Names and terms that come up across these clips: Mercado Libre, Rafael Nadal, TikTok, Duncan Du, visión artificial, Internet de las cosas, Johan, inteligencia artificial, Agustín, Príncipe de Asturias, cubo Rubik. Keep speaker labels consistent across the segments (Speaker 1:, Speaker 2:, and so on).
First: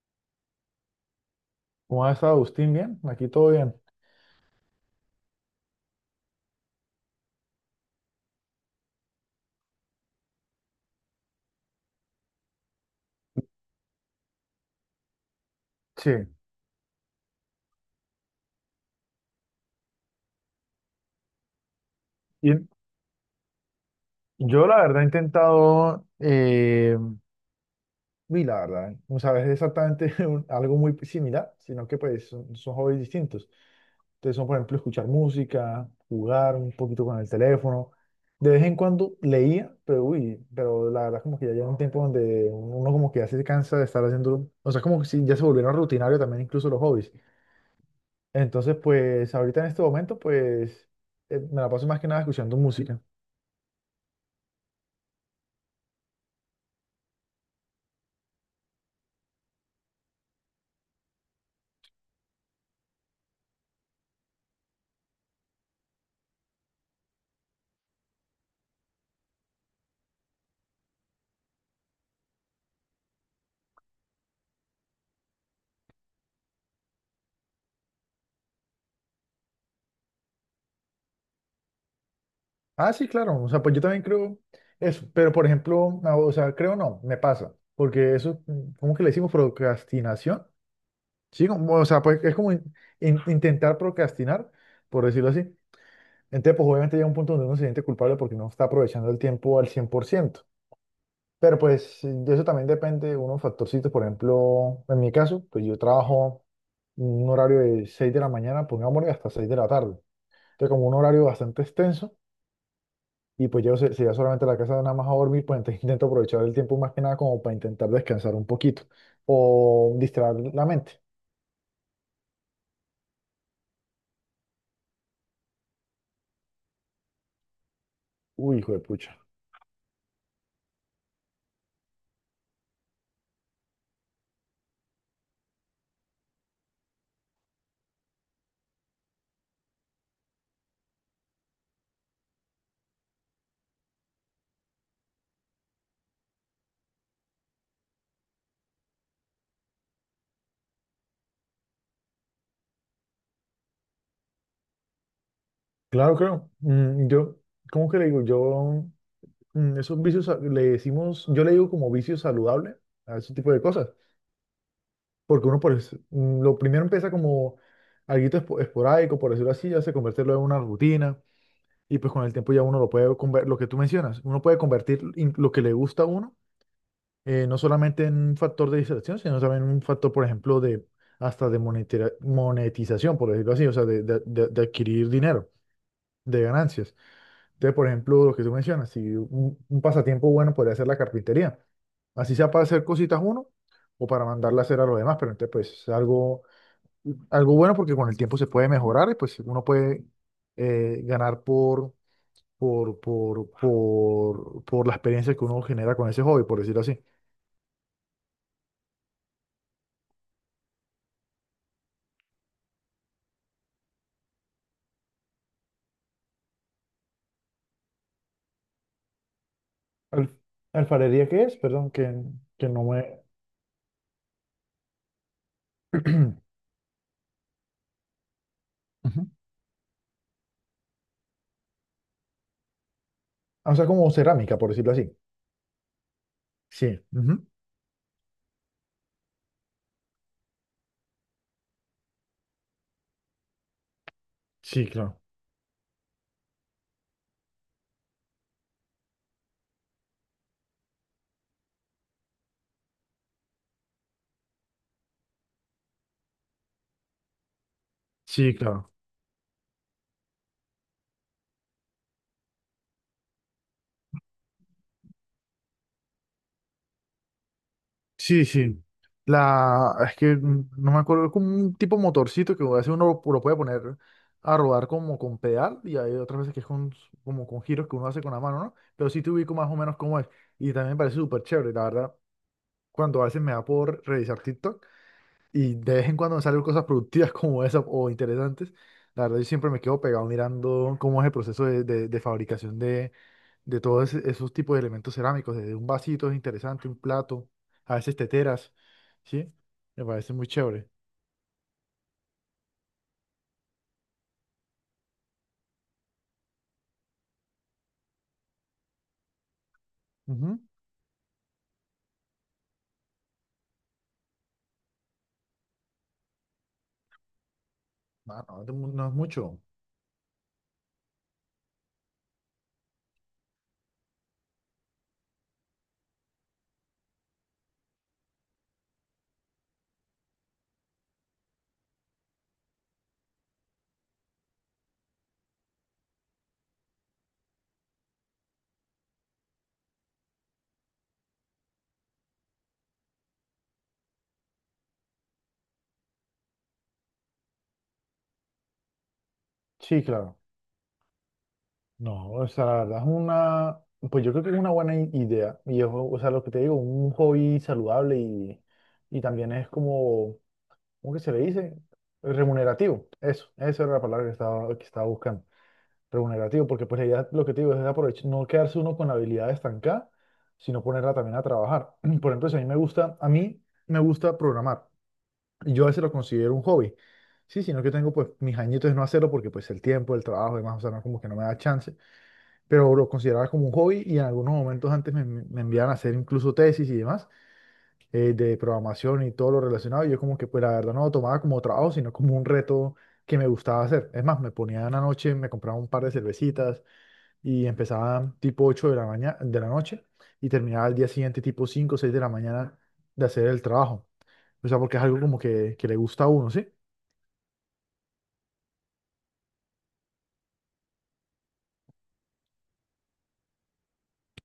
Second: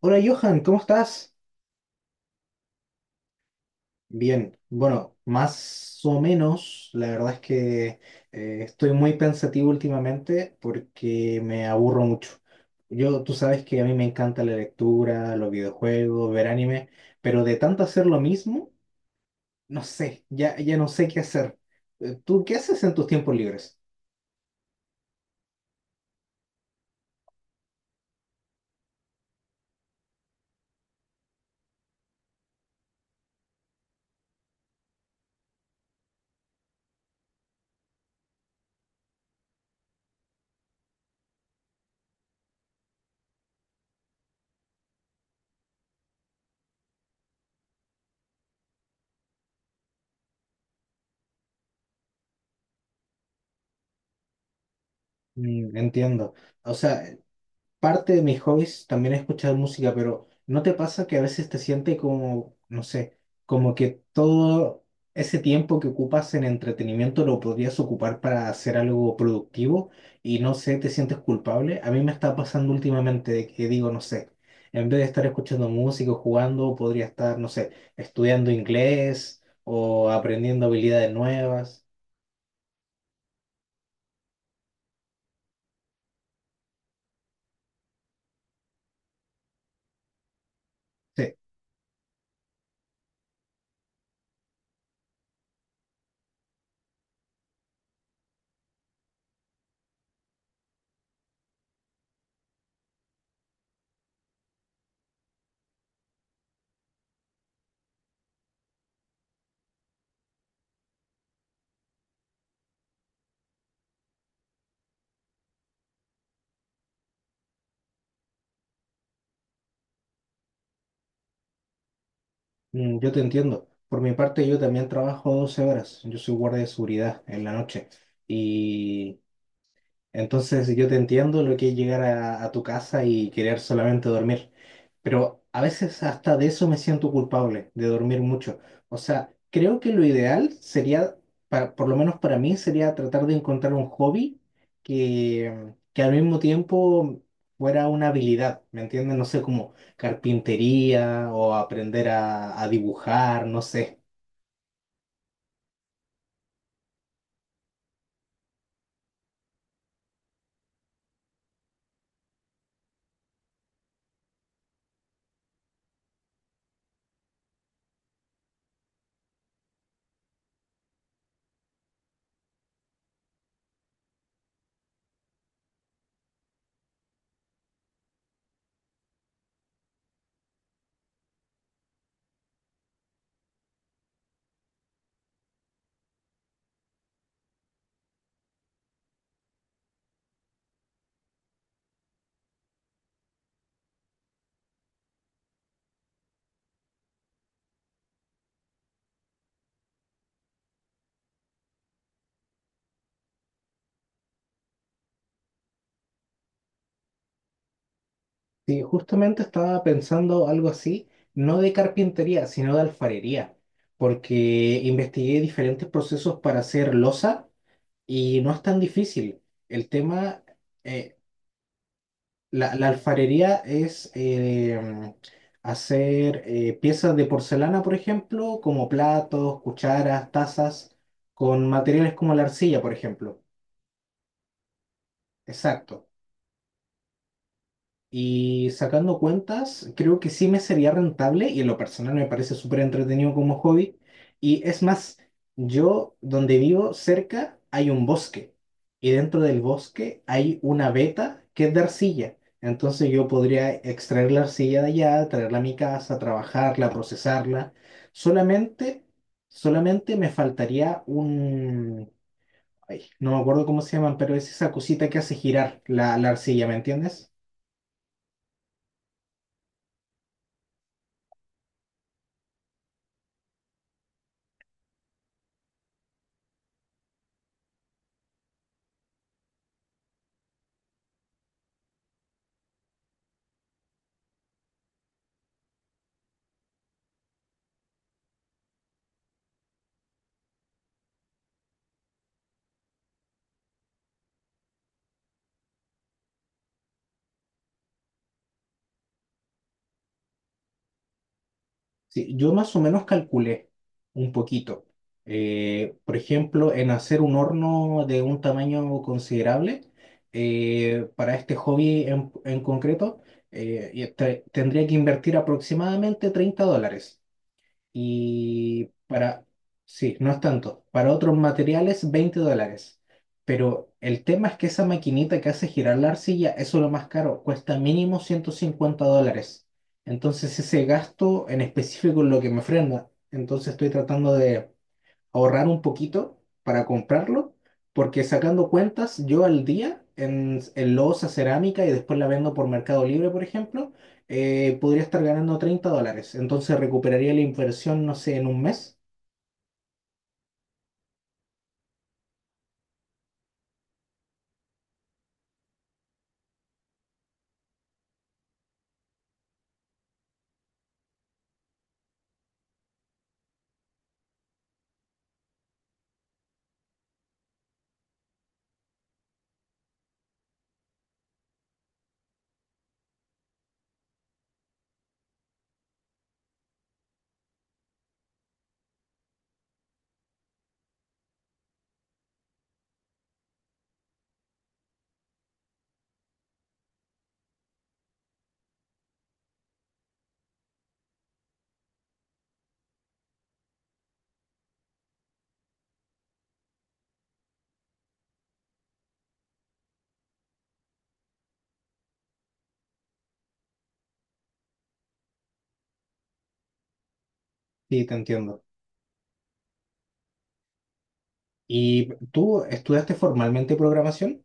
Speaker 1: Hola Johan, ¿cómo estás?
Speaker 2: ¿Cómo ha estado Agustín? ¿Bien? Aquí todo bien.
Speaker 1: Bien, bueno, más o menos, la verdad es que estoy muy pensativo últimamente porque me aburro mucho. Yo, tú sabes que a mí me encanta la lectura, los
Speaker 2: Sí,
Speaker 1: videojuegos, ver anime, pero de tanto hacer lo mismo, no sé, ya no sé qué hacer. ¿Tú
Speaker 2: y
Speaker 1: qué haces en tus tiempos libres?
Speaker 2: yo la verdad he intentado, y la verdad, no sabes exactamente algo muy similar, sino que pues son hobbies distintos. Entonces son, por ejemplo, escuchar música, jugar un poquito con el teléfono. De vez en cuando leía, pero uy, pero la verdad como que ya llega un tiempo donde uno como que ya se cansa de estar haciendo, o sea, como que sí, ya se volvieron rutinarios también incluso los hobbies. Entonces, pues ahorita en este momento, me la paso más que nada escuchando música.
Speaker 1: Mm, entiendo. O sea, parte de mis hobbies también es escuchar música, pero ¿no te pasa que a veces te sientes como, no sé, como que todo ese tiempo que ocupas en entretenimiento lo podrías ocupar para hacer algo productivo y no sé, te sientes culpable? A mí me está pasando últimamente de que digo, no sé, en vez de estar escuchando música o jugando, podría estar, no sé, estudiando inglés o aprendiendo habilidades nuevas.
Speaker 2: Ah, sí, claro. O sea, pues yo también creo eso. Pero, por ejemplo, no, o sea, creo no, me pasa. Porque eso, ¿cómo que le decimos procrastinación?
Speaker 1: Sí.
Speaker 2: Sí, como, o sea, pues es como intentar procrastinar, por decirlo así. Entonces, pues obviamente llega un punto donde uno se siente culpable porque no está aprovechando el tiempo al cien por ciento. Pero pues de eso también depende de unos factorcitos. Por ejemplo, en mi caso, pues yo trabajo un horario de 6 de la mañana, pongámosle, hasta 6 de la tarde. Entonces, como un horario bastante extenso. Y pues yo, si ya solamente a la casa nada más a dormir, pues entonces intento aprovechar el tiempo más que nada como para intentar descansar un poquito o distraer la mente.
Speaker 1: Mm, yo te entiendo. Por mi parte, yo también trabajo 12 horas. Yo soy guardia de seguridad en la noche.
Speaker 2: Uy, hijo de pucha.
Speaker 1: Y entonces yo te entiendo lo que es llegar a tu casa y querer solamente dormir, pero a veces hasta de eso me siento culpable, de dormir mucho. O sea, creo que lo ideal sería, por lo menos para mí, sería tratar de encontrar un hobby que al mismo tiempo fuera una habilidad, ¿me entiendes? No sé, como carpintería o aprender a dibujar, no sé.
Speaker 2: Claro, claro. Yo, ¿cómo que le digo? Yo, esos le decimos, yo le digo como vicio saludable a ese tipo de cosas. Porque uno, lo primero empieza como algo esporádico, por decirlo así, ya se convierte luego en una rutina. Y pues con el tiempo ya uno lo puede convertir, lo que tú mencionas, uno puede lo que le gusta a uno no solamente en un factor de distracción, sino también en un factor, por ejemplo, de hasta de monetización, por decirlo así, o sea, de adquirir dinero, de ganancias. Entonces, por ejemplo, lo que tú mencionas, si un, un pasatiempo bueno podría ser la carpintería, así sea para hacer cositas uno o para mandarla a hacer a los demás, pero entonces, pues, es algo, algo bueno porque con el tiempo se puede mejorar y pues uno puede ganar por la experiencia que uno genera con ese hobby, por decirlo así.
Speaker 1: Sí, justamente estaba pensando algo así, no de carpintería, sino de alfarería, porque investigué diferentes procesos para hacer loza y no es tan difícil. El
Speaker 2: Al-
Speaker 1: tema, eh,
Speaker 2: ¿Alfarería qué es? Perdón, que no
Speaker 1: la
Speaker 2: me...
Speaker 1: alfarería es hacer piezas de porcelana, por ejemplo, como
Speaker 2: Ujú.
Speaker 1: platos, cucharas, tazas, con materiales como la arcilla, por ejemplo.
Speaker 2: O sea, como cerámica, por decirlo así.
Speaker 1: Exacto.
Speaker 2: Sí, ujú.
Speaker 1: Y sacando cuentas, creo que sí me sería rentable y en lo personal me parece súper entretenido como hobby. Y es
Speaker 2: Sí,
Speaker 1: más,
Speaker 2: claro.
Speaker 1: yo donde vivo cerca hay un bosque y dentro del bosque hay una veta que es de arcilla. Entonces yo podría extraer la arcilla de allá, traerla a mi casa, trabajarla, procesarla.
Speaker 2: Sí, claro.
Speaker 1: Solamente, solamente me faltaría un... ay, no me acuerdo cómo se llaman, pero es esa cosita que hace girar la arcilla, ¿me entiendes?
Speaker 2: Sí, sí. La... Es que no me acuerdo, es como un tipo motorcito que a veces uno lo puede poner a rodar como con pedal y hay otras veces que es con, como con giros que uno hace con la mano, ¿no? Pero sí te ubico más o menos cómo es. Y también me parece súper chévere, la verdad. Cuando a veces me da por revisar TikTok. Y de vez en cuando me salen cosas productivas como esas o interesantes. La verdad, yo siempre me quedo pegado mirando cómo es el proceso de fabricación de esos tipos de elementos cerámicos. Desde un vasito es interesante, un plato, a veces teteras, ¿sí? Me parece muy chévere.
Speaker 1: Sí, yo más o menos calculé un poquito. Por ejemplo, en hacer un horno de un tamaño considerable,
Speaker 2: Ujú.
Speaker 1: para este hobby en concreto, y tendría que invertir aproximadamente $30.
Speaker 2: Ah, no,
Speaker 1: Y
Speaker 2: no, no es
Speaker 1: para,
Speaker 2: mucho.
Speaker 1: sí, no es tanto. Para otros materiales, $20. Pero el tema es que esa maquinita que hace girar la arcilla, eso es lo más caro, cuesta mínimo $150. Entonces ese gasto en específico es lo que me frena. Entonces estoy tratando de ahorrar un poquito para comprarlo, porque sacando cuentas, yo al día en loza, cerámica y después la vendo por Mercado Libre, por ejemplo, podría estar ganando $30. Entonces recuperaría la inversión, no sé, en un mes.
Speaker 2: Sí, claro. No, o sea, la verdad es una, pues yo creo que es una buena idea. Y es, o sea, lo que te digo, un hobby saludable y también es como ¿cómo que se le dice? Remunerativo. Eso, esa era la palabra que estaba buscando. Remunerativo, porque pues la idea, lo que te digo, es aprovechar, no quedarse uno con la habilidad estancada, sino ponerla también a trabajar. Por ejemplo, si a mí me gusta, a mí me gusta programar. Y yo a veces lo considero un hobby. Sí, sino que tengo pues mis añitos de no hacerlo porque pues el tiempo, el trabajo y demás, o sea, no, como que no me da chance. Pero lo consideraba como un hobby y en algunos momentos antes me enviaban a hacer incluso tesis y demás de programación y todo lo relacionado. Y yo como que, pues la verdad no lo tomaba como trabajo, sino como un reto que me gustaba hacer. Es más, me ponía en la noche, me compraba un par de cervecitas y empezaba tipo 8 de la mañana, de la noche y terminaba al día siguiente tipo 5 o 6 de la mañana de hacer el trabajo. O sea, porque es algo como que le gusta a uno, ¿sí?
Speaker 1: Sí, te entiendo. ¿Y tú estudiaste formalmente programación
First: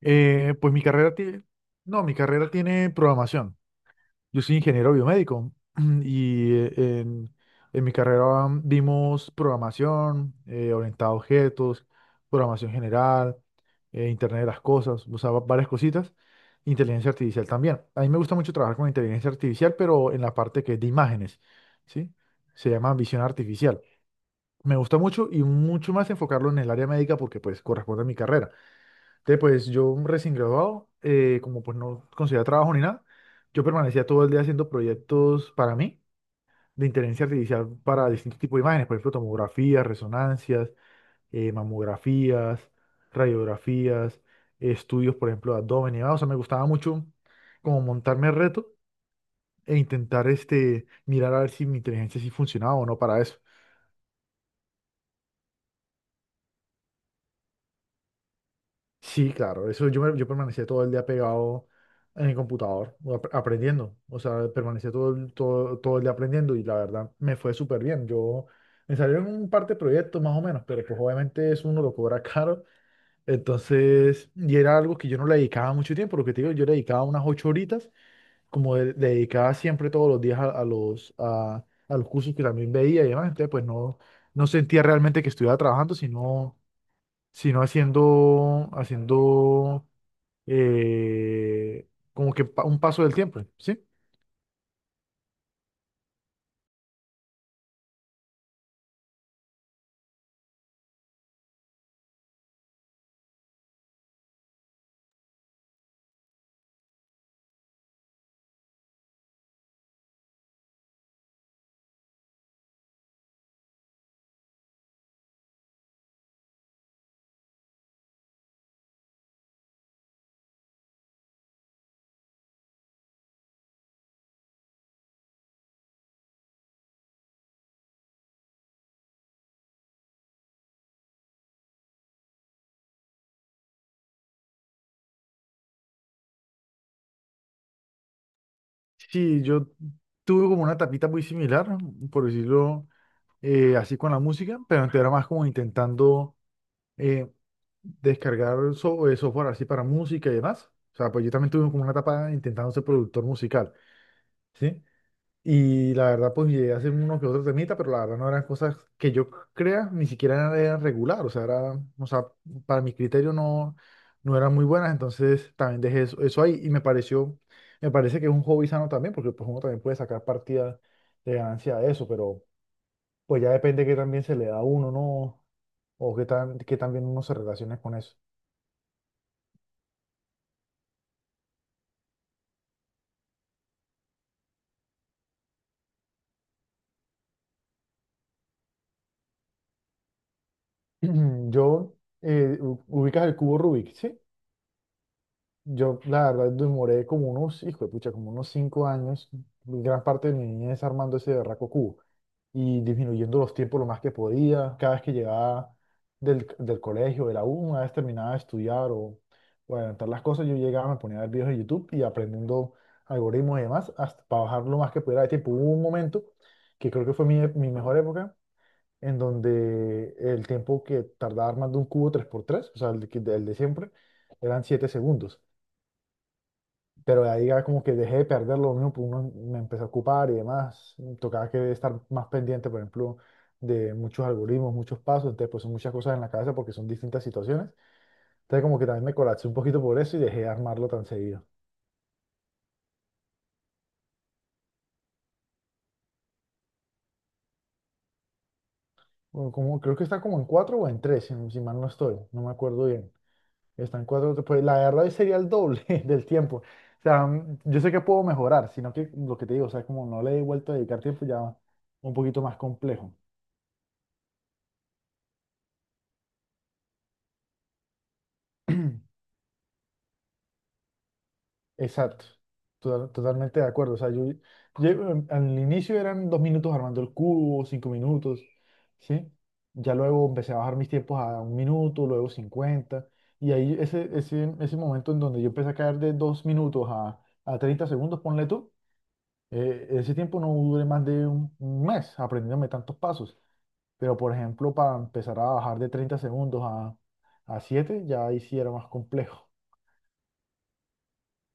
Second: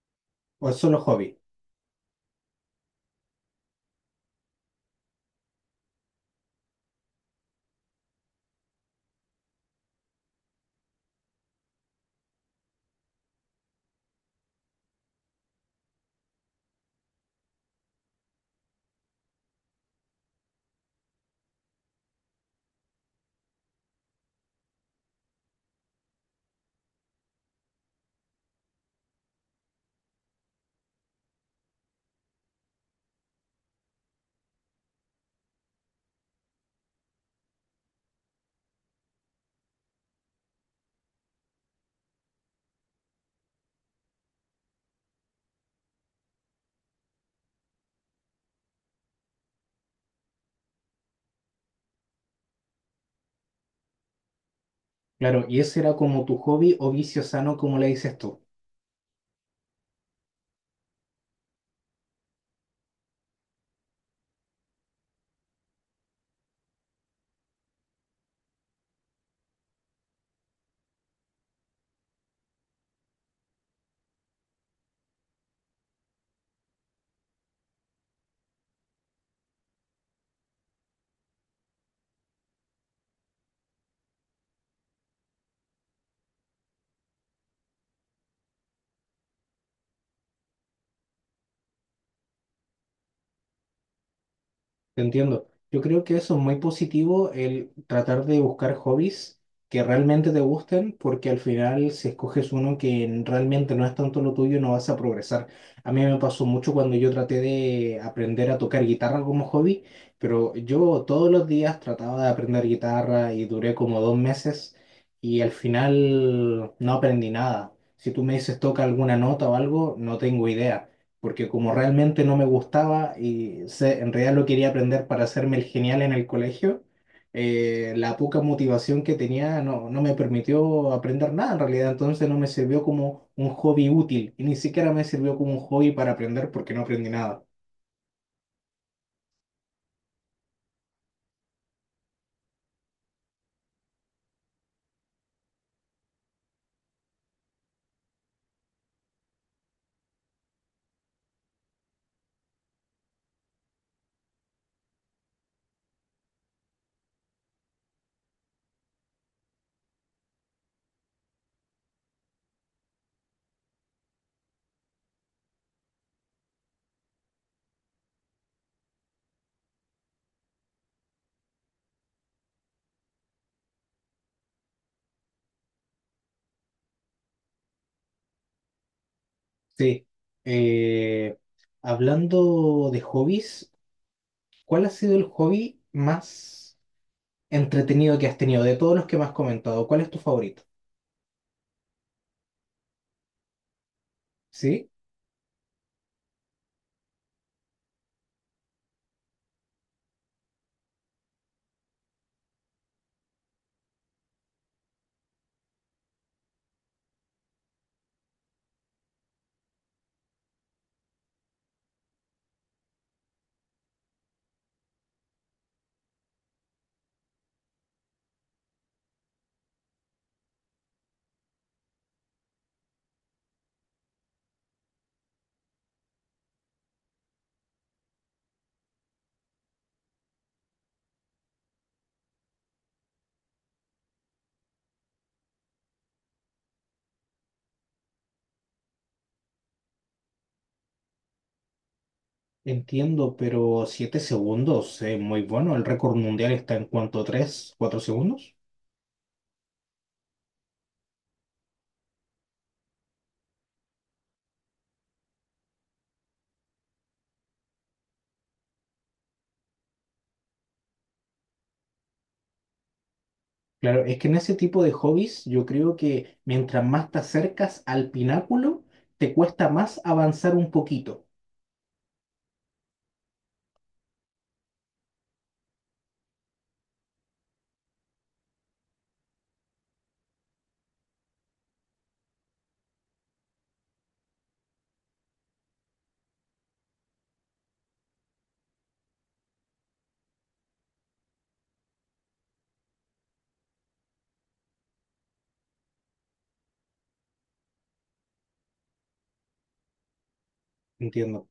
Speaker 1: o
Speaker 2: Pues
Speaker 1: es
Speaker 2: mi
Speaker 1: solo
Speaker 2: carrera
Speaker 1: hobby?
Speaker 2: tiene, no, mi carrera tiene programación. Yo soy ingeniero biomédico y eh, en, en mi carrera vimos programación, orientado a objetos, programación general, Internet de las cosas, o sea, varias cositas, inteligencia artificial también. A mí me gusta mucho trabajar con inteligencia artificial, pero en la parte que es de imágenes, ¿sí? Se llama visión artificial. Me gusta mucho y mucho más enfocarlo en el área médica porque pues corresponde a mi carrera. Entonces, pues yo recién graduado, como pues no conseguía trabajo ni nada, yo permanecía todo el día haciendo proyectos para mí de inteligencia artificial para distintos tipos de imágenes, por ejemplo, tomografías, resonancias, mamografías, radiografías, estudios, por ejemplo, de abdomen y demás. O sea, me gustaba mucho como montarme el reto e intentar este, mirar a ver si mi inteligencia sí funcionaba o no para eso.
Speaker 1: Claro, y ese era como tu hobby o vicio sano, como le dices tú.
Speaker 2: Sí, claro, eso yo, yo permanecía todo el día pegado en el computador, o aprendiendo, o sea, permanecía todo, todo el día aprendiendo y la verdad me fue súper bien. Yo me salieron un par de proyectos más o menos, pero pues obviamente eso uno lo cobra caro, entonces, y era algo que yo no le dedicaba mucho tiempo, lo que te digo, yo le dedicaba unas ocho horitas, como le dedicaba siempre todos los días a los cursos que también veía y demás, entonces pues no, no sentía realmente que estuviera trabajando, sino haciendo, haciendo eh, como que un paso del tiempo, ¿sí?
Speaker 1: Te entiendo. Yo creo que eso es muy positivo, el tratar de buscar hobbies que realmente te gusten, porque al final si escoges uno que realmente no es tanto lo tuyo, no vas a progresar. A mí me pasó mucho cuando yo traté de aprender a tocar guitarra como hobby, pero yo todos los días trataba de aprender guitarra y duré como 2 meses y al final no aprendí nada. Si tú me dices toca alguna nota o algo, no tengo idea porque como realmente no me gustaba y en realidad lo quería aprender para hacerme el genial en el colegio, la poca motivación que tenía no me permitió aprender nada en realidad, entonces no me sirvió como un hobby útil y ni siquiera me sirvió como un hobby para aprender porque no aprendí nada.
Speaker 2: Sí, yo tuve como una etapita muy similar, por decirlo así con la música, pero antes era más como intentando eh, software así para música y demás. O sea, pues yo también tuve como una etapa intentando ser productor musical, ¿sí? Y la verdad, pues llegué a hacer uno que otro temita, pero la verdad no eran cosas que yo crea, ni siquiera eran regular, o sea, era, o sea, para mi criterio no, no eran muy buenas, entonces también dejé eso, eso ahí y me pareció, me parece que es un hobby sano también, porque pues uno también puede sacar partida de ganancia de eso, pero pues ya depende que también se le da a uno, ¿no? O qué tan bien uno se relacione con eso.
Speaker 1: Sí, eh, hablando de hobbies, ¿cuál ha sido el hobby más entretenido que has tenido? De todos los que me has comentado, ¿cuál es tu favorito?
Speaker 2: Yo, ubicas el cubo Rubik, ¿sí?
Speaker 1: ¿Sí?
Speaker 2: Yo, la verdad, demoré como unos, hijo de pucha, como unos 5 años, gran parte de mi niñez armando ese berraco cubo y disminuyendo los tiempos lo más que podía. Cada vez que llegaba del colegio, de la U, una vez terminaba de estudiar o adelantar las cosas, yo llegaba, me ponía a ver videos de YouTube y aprendiendo algoritmos y demás, hasta para bajar lo más que pudiera de tiempo. Hubo un momento que creo que fue mi mejor época, en donde el tiempo que tardaba armando un cubo tres por tres, o sea, el de siempre, eran 7 segundos, pero ahí ya como que dejé de perderlo, uno me empezó a ocupar y demás, tocaba que estar más pendiente, por ejemplo, de muchos algoritmos, muchos pasos, entonces pues son muchas cosas en la cabeza porque son distintas situaciones, entonces como que también me colapsé un poquito por eso y dejé de armarlo tan seguido.
Speaker 1: Entiendo, pero 7 segundos es muy bueno. El récord mundial está en cuanto 3 4 segundos.
Speaker 2: Bueno, como, creo que está como en cuatro o en tres, si mal no estoy, no me acuerdo bien. Está en cuatro, pues la verdad hoy sería el doble del tiempo. O sea, yo sé que puedo mejorar, sino que lo que te digo, o sea, como no le he vuelto a dedicar tiempo ya un poquito más complejo.
Speaker 1: Claro, es que en ese tipo de hobbies yo creo que mientras más te acercas al pináculo, te cuesta más avanzar un poquito.
Speaker 2: Exacto. Totalmente de acuerdo. O sea, al inicio eran 2 minutos armando el cubo, 5 minutos, ¿sí? Ya luego empecé a bajar mis tiempos a 1 minuto, luego 50. Y ahí ese momento en donde yo empecé a caer de 2 minutos a 30 segundos, ponle tú, ese tiempo no duré más de un mes aprendiéndome tantos pasos. Pero, por ejemplo, para empezar a bajar de 30 segundos a 7, ya ahí sí era más complejo.
Speaker 1: Entiendo.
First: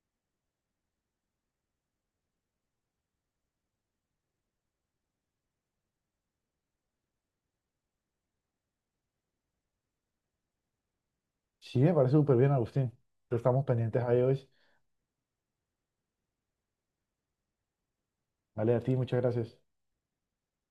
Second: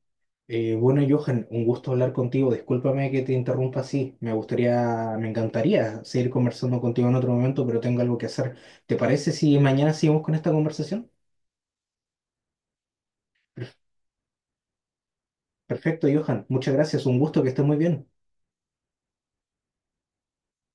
Speaker 1: Bueno, Johan, un gusto hablar contigo. Discúlpame que te interrumpa así. Me gustaría, me encantaría seguir conversando contigo en otro momento, pero tengo algo que hacer. ¿Te parece si mañana seguimos con esta conversación?
Speaker 2: Sí, me parece súper bien, Agustín. Estamos pendientes ahí hoy.
Speaker 1: Perfecto, Johan. Muchas gracias. Un gusto, que estés muy bien.
Speaker 2: Vale, a ti, muchas gracias.